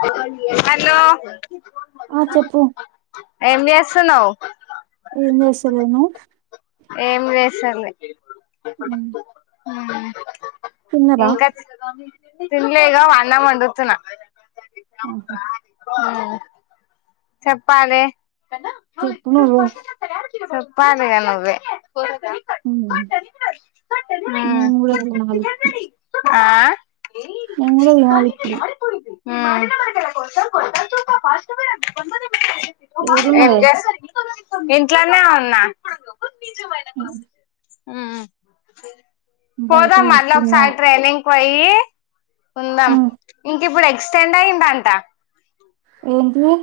చెప్పండి హలో ఆ చెప్పు ఏమ్ జేస్తున్నావ్ ఏం జేస్తలేను ఇ హు ఇంకా తిన్లేదు అన్నం వండుతున్న. ఓకే. అవును. చెప్పాలే. చెప్పు నువ్వే. చెప్పాలీగా నువ్వే. ఉమ్ మ్మ్ మూ [unintelligible] నాలుక్కు. ఆ నేన్ గూడా తినాలి ఇప్పుడు. ఉమ్మ్. ఎది ఏం ఏడున్నవే జేస్. ఇంట్లోనే ఉన్నా. మీ జమనా పస ఉమ్, బయట పోదాం మళ్ళ కూస్తున్నా ఒకసారి ట్రైనింగ్. పోయి ఉందాం. ఇంక ఇప్పుడు ఎక్స్టెండ్ అయ్యిందంట. ఏంటిది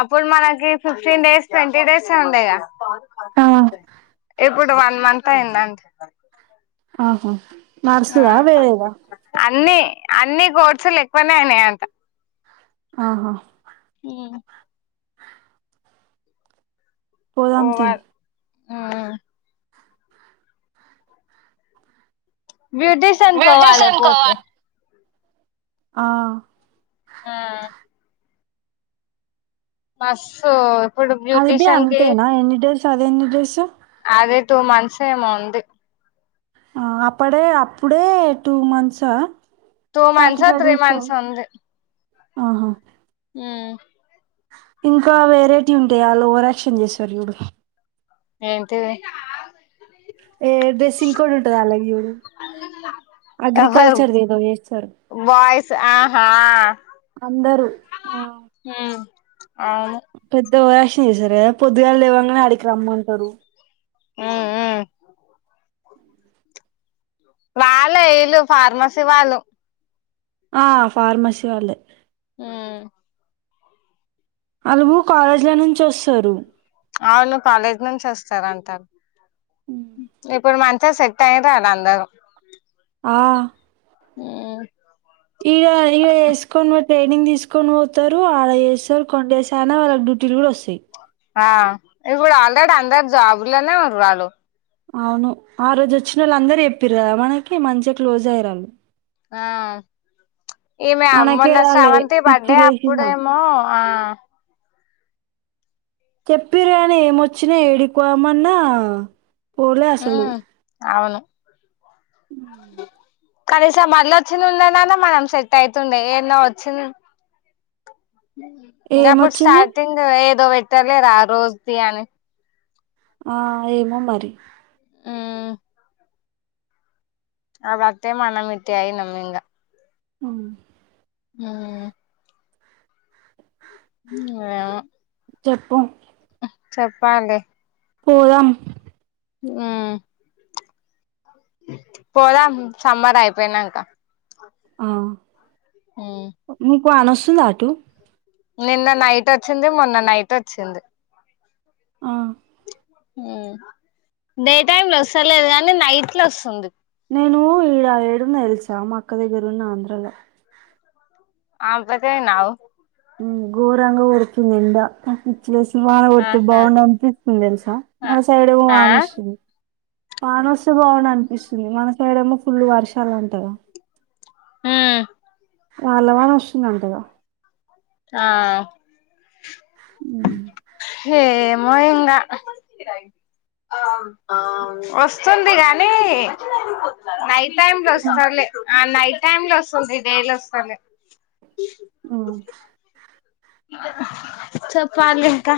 అప్పుడు మనకి ఫిఫ్టీన్ డేస్, ట్వంటీ డేస్ ఏ ఉండేగా. ఆ. ఇప్పుడు వన్ మంత్ అయిందంట్. ఆహా. నర్స్ దా, వేరేదా. అన్ని, అన్ని కోర్సులు ఎక్కువనే అయినాయి అంట. ఆహా. ఉమ్. పోదాంతీ. పోవాలి బ్యూటిషియన్ కోవాల బ్యూటీషియన్ పోతే కోవాలి ఆ. ఆ. బస్సు. అది బి అంతేనా, ఎన్నిడేస్ అదేన్ని డేసు. అదే టూ మంత్స్ ఏమో ఉంది. ఆ అప్పడే, అప్పుడే టూ మంత్స్ ఆ. టూ మంత్స్ ఓ, త్రీ మంత్స్ ఉంది. ఆహా. ఉమ్. ఇంకా వెేరైటీ ఉంటాయి, ఆళ్ళు ఓవర్ యాక్షన్ చేస్తారు చూడు. ఏంటివి. ఏ డ్రెస్సింగ్ కోడ్ ఉంటది వాళ్ళకు చూడు ఎవరు అగ్రికల్చర్ది ఏదో చేస్తారు బాయ్స్ ఆహా అందరూ అవును పెద్ద ఓవరాక్షన్ చేస్తారూ కదా పొద్దుగాళ్ళు లేవంగానే ఆడికి రమ్మంటారు ఆ ఆ వాళ్ళ వీళ్ళు ఫార్మసీ వాళ్ళు ఆ ఫార్మసి వాళ్ళే ఉమ్ అలువు కాలేజీల నుంచి వస్తారు అవును కాలేజ్ నుంచి వస్తార అంటారు ఇప్పుడూ మనకి సెట్ అయింట అద అందరు ఆ ఉమ్ ఈడ ఈడ వేసుకొని వా ట్రైనింగ్ తీసుకొని పోతారు ఆడ వేస్తారు కొండ వేసాయనా వాళ్ళకి డ్యూటీలు కూడా వస్తాయి ఆ ఇప్పుడు ఆల్రెడీ అందరు జాబులోనే ఉన్నారు వాళ్ళు అవును ఆ రోజు వచ్చిన వాళ్ళు అందరు చెప్పేరు కదా మనకి మంచిగా క్లోజ్ అయ్యిర్రు వాళ్ళు ఆ ఈమె మనకే మొన్న రాలే శవంతి పిచ్చి బర్డే లేసింది నాకు అప్పుడేమో ఆ చెప్పిర్రి గాని ఏమొచ్చినా ఏడికోమన్నా పోలే అసలు ఉమ్ అవును కనీసం మళ్ళీ వచ్చింది ఉండనన్న మనం సెట్ అయితుండే ఏన్నో వచ్చింది ఇంకా అప్పుడు ఏమొచ్చింది స్టార్టింగ్ ఏదో పెట్ టలేరా ఆ రోజుది అని ఆ ఏమో మరి ఉమ్ అప్పుడు అత్తే మన మాన్నమిట్టయి ఇంకా ఉమ్ ఉమ్ ఉమ్ ఏమో చెప్పు చెప్పాలి పోదాం ఆ పోదాం సమ్మర్ అయిపోయినాక ఉమ్ కు అనొస్తుందా అటు నిన్న నైట్ వచ్చింది మొన్న నైట్ వచ్చింది ఆ ఉమ్ డే టైమ్ లో వస్తలేదు కానీ నైట్ లో వస్తుంది నేను ఈడ ఏడున్న నాకు తెలుసా మా అక్క దగ్గరున్న ఆంధ్రలో ఆ బాధే నావు గోరంగా కొడుతుంది ఇంకా పిచ్చి లేసి వాన కొడితే ఆహా బాగుండు అనిపిస్తుంది తెలుసా మన సైడ్ ఏమో ఆ వాన వస్తుంది వాన వస్తే బావుండు అనిపిస్తుంది మనసైడ్ ఏమో ఫుల్ వర్షాలు అంటాగా హ్మ్ రాళ్లవన వస్తుందంటగా ఆ హే ఏమో ఇంగా వస్తుంది గానీ నై టైం లో వస్తాలే ఆ నైట్ టైం లో వస్తుంది డై లో వస్తాలే హ్మ్ చెప్పాల ఇంకా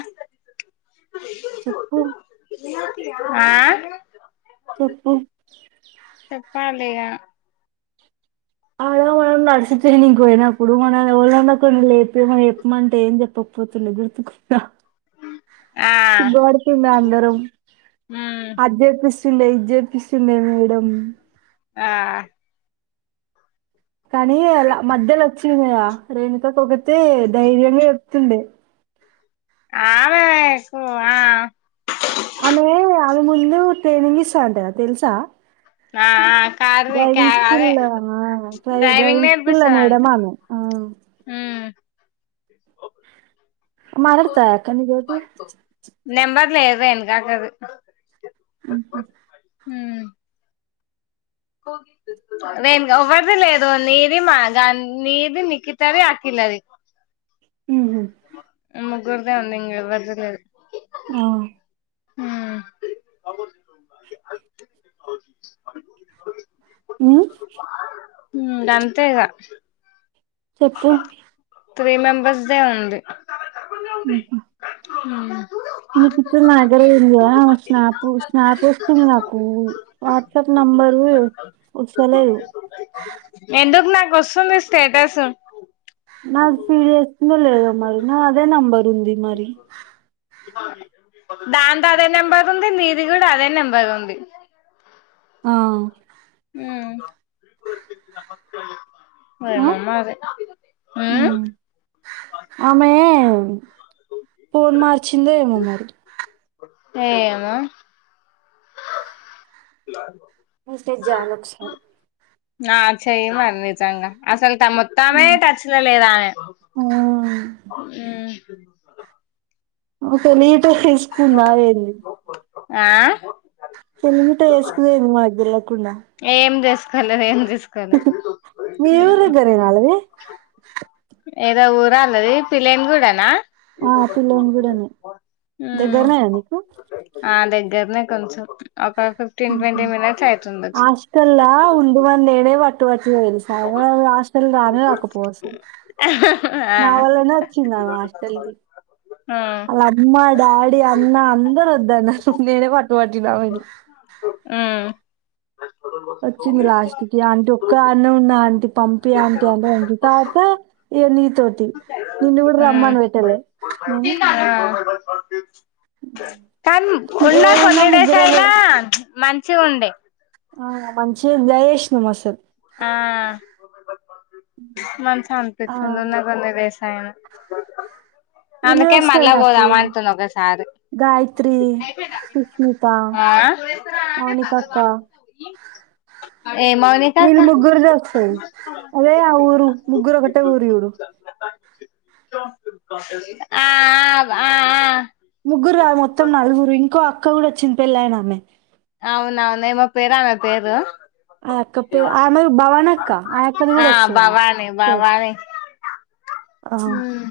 చెప్పు ఆ చెప్పు చెప్పా అ [unintelligible] ఆలో నర్స్ ట్రైనింగ్కి అయినప్పుడు ఇప్పుడు మన వాళ్ళ ఉండకుండా లేపేమ చెప్పమంటే ఏం చెప్పకపోతుండ గుర్తుకు ఆ గోడికింద అందరూ ఉమ్ అధ్యాపీ ఇండే చెప్పస్తున్నా మేడం ఆ కానీ అలా మధ్యలో వచ్చి ఇండియా రేణుక కొగతే ధైర్యంగా చెప్తుండే ఆమెకు ఆ ఆమె అవి ముందు తనిగిస్తా అంట తెలుసా ఆ ఆ కారుది క్యా డ్రైవింగ్ స్కూల్ అదే లనా డ్రై డ్రైవింగ్ స్కూల్ మేడంఆమె ఆ ఉమ్ మారలాతా కానీదివది నెంబర్ లేదు వెనకాకది ఉ హు ఉ నేను ఎవరిది లేదు నీది మాగా నీది నికితది అకిలది ఉమ్, అ గురుదా ఉందంగ వర్జదు [unintelligible] ఆ ఉ ఉమ్, ఉ అంతేగా చెప్పు త్రీ మెంబర్స్ డే ఉంది ఉహు ఉ ఈ చిత్రం నా దగ్గర ఉంది స్నాప్ స్నాప్ వస్తుంది నాకు వాట్సాప్ నెంబరు వస్తలేదు ఎందుకు నాకు వస్తుంది స్టేటాస్ ఎందు లేదా మరి నా అదే నంబర్ ఉంది మరి దాంతో అదే నంబర్ ఉంది నీది కూడా అదే నెంబర్ ఉంది ఆ ఉ ఆ ఏమోమరి ఊ ఆమే ఫోన్ మార్చ చిందే ఏమో మరి ఏమొ [inaudible] ఇంట జాల క్ష ఆ చేయను అన్ని చల్నా అసల్ మొత్తమే టచ్ లో లేదామె ఆ అ తెలీదు చూసుకున్నారెంది ఆ తెనిట్ట వేసుకుపోయేది మాకు తెలువ కుండా ఏం చేసుకోలేదు ఏం చేస్ మీ ఊరి దగ్గరనేనా వాళ్ళది ఏదో ఊరా అన్నది పిళ్లని కూడానా ఆ పిల్లోని కూడానే ఉం దగ్గరనేనా ఆ దగ్గర్నె కలిస ఉహు అష్టల్లా ఉండ వాళ్లేడే వట్టు వాట్ దువలు సావని హాస్టల్ రానే రాకపోవవ్ అసల్ నా ఆ వల్లనే వచ్చింది ఆమె హాస్టల్ కి ఉమ్ అలా అమ్మా డాడీ అమ్మ అందరు వద్దన్నర్ నేనే పట్టు పట్టినా ఆమెని ఆ వచ్చింది లాస్ట్ కి అంటి ఒక్క దాన్నే ఉన్న ఆంటీ పంపియి ఆంటీ అంటే పంపిత్తే అబ్బో ఇగ నీతోటి నిన్ను కూడా రమ్మను ఉమ్ పెట్టలే ను ఆ ఉం ఉన్నా కొన్ని డేస్ అయినా మం చిగుండే ఆ మంచిగ ఎంజాయ్ చేసిను మస్తు ఆ ఆ మంచిగనిపిచ్చింది ఉన్నది ఉన్నదేస్ అయన ఈమె అందుకే మళ్ళ వస్తది నాకు పోదామ అంటున్న ఒకసారి గాయత్రి సుష్మిత అ మౌనిక అక్క అ వీళ్ళు ముగ్గురు చేస్తంది అదే ఆ ఊరు ముగ్గురు ఒకటే ఊరి చూడు [inaudible] ఆ ఆ ఆ ఆ ముగ్గురు కాదు మొత్తం నలుగురు ఇంకో అ క్క కూడా వచ్చింది పెళ్లయినా ఆమె అవునవున ఏమో పేరామె పేరు ఆ అక్క పర్ అమె భవనీ అక్క ఆయక్కది ఆ కూడా వస్తది ఆహా మ్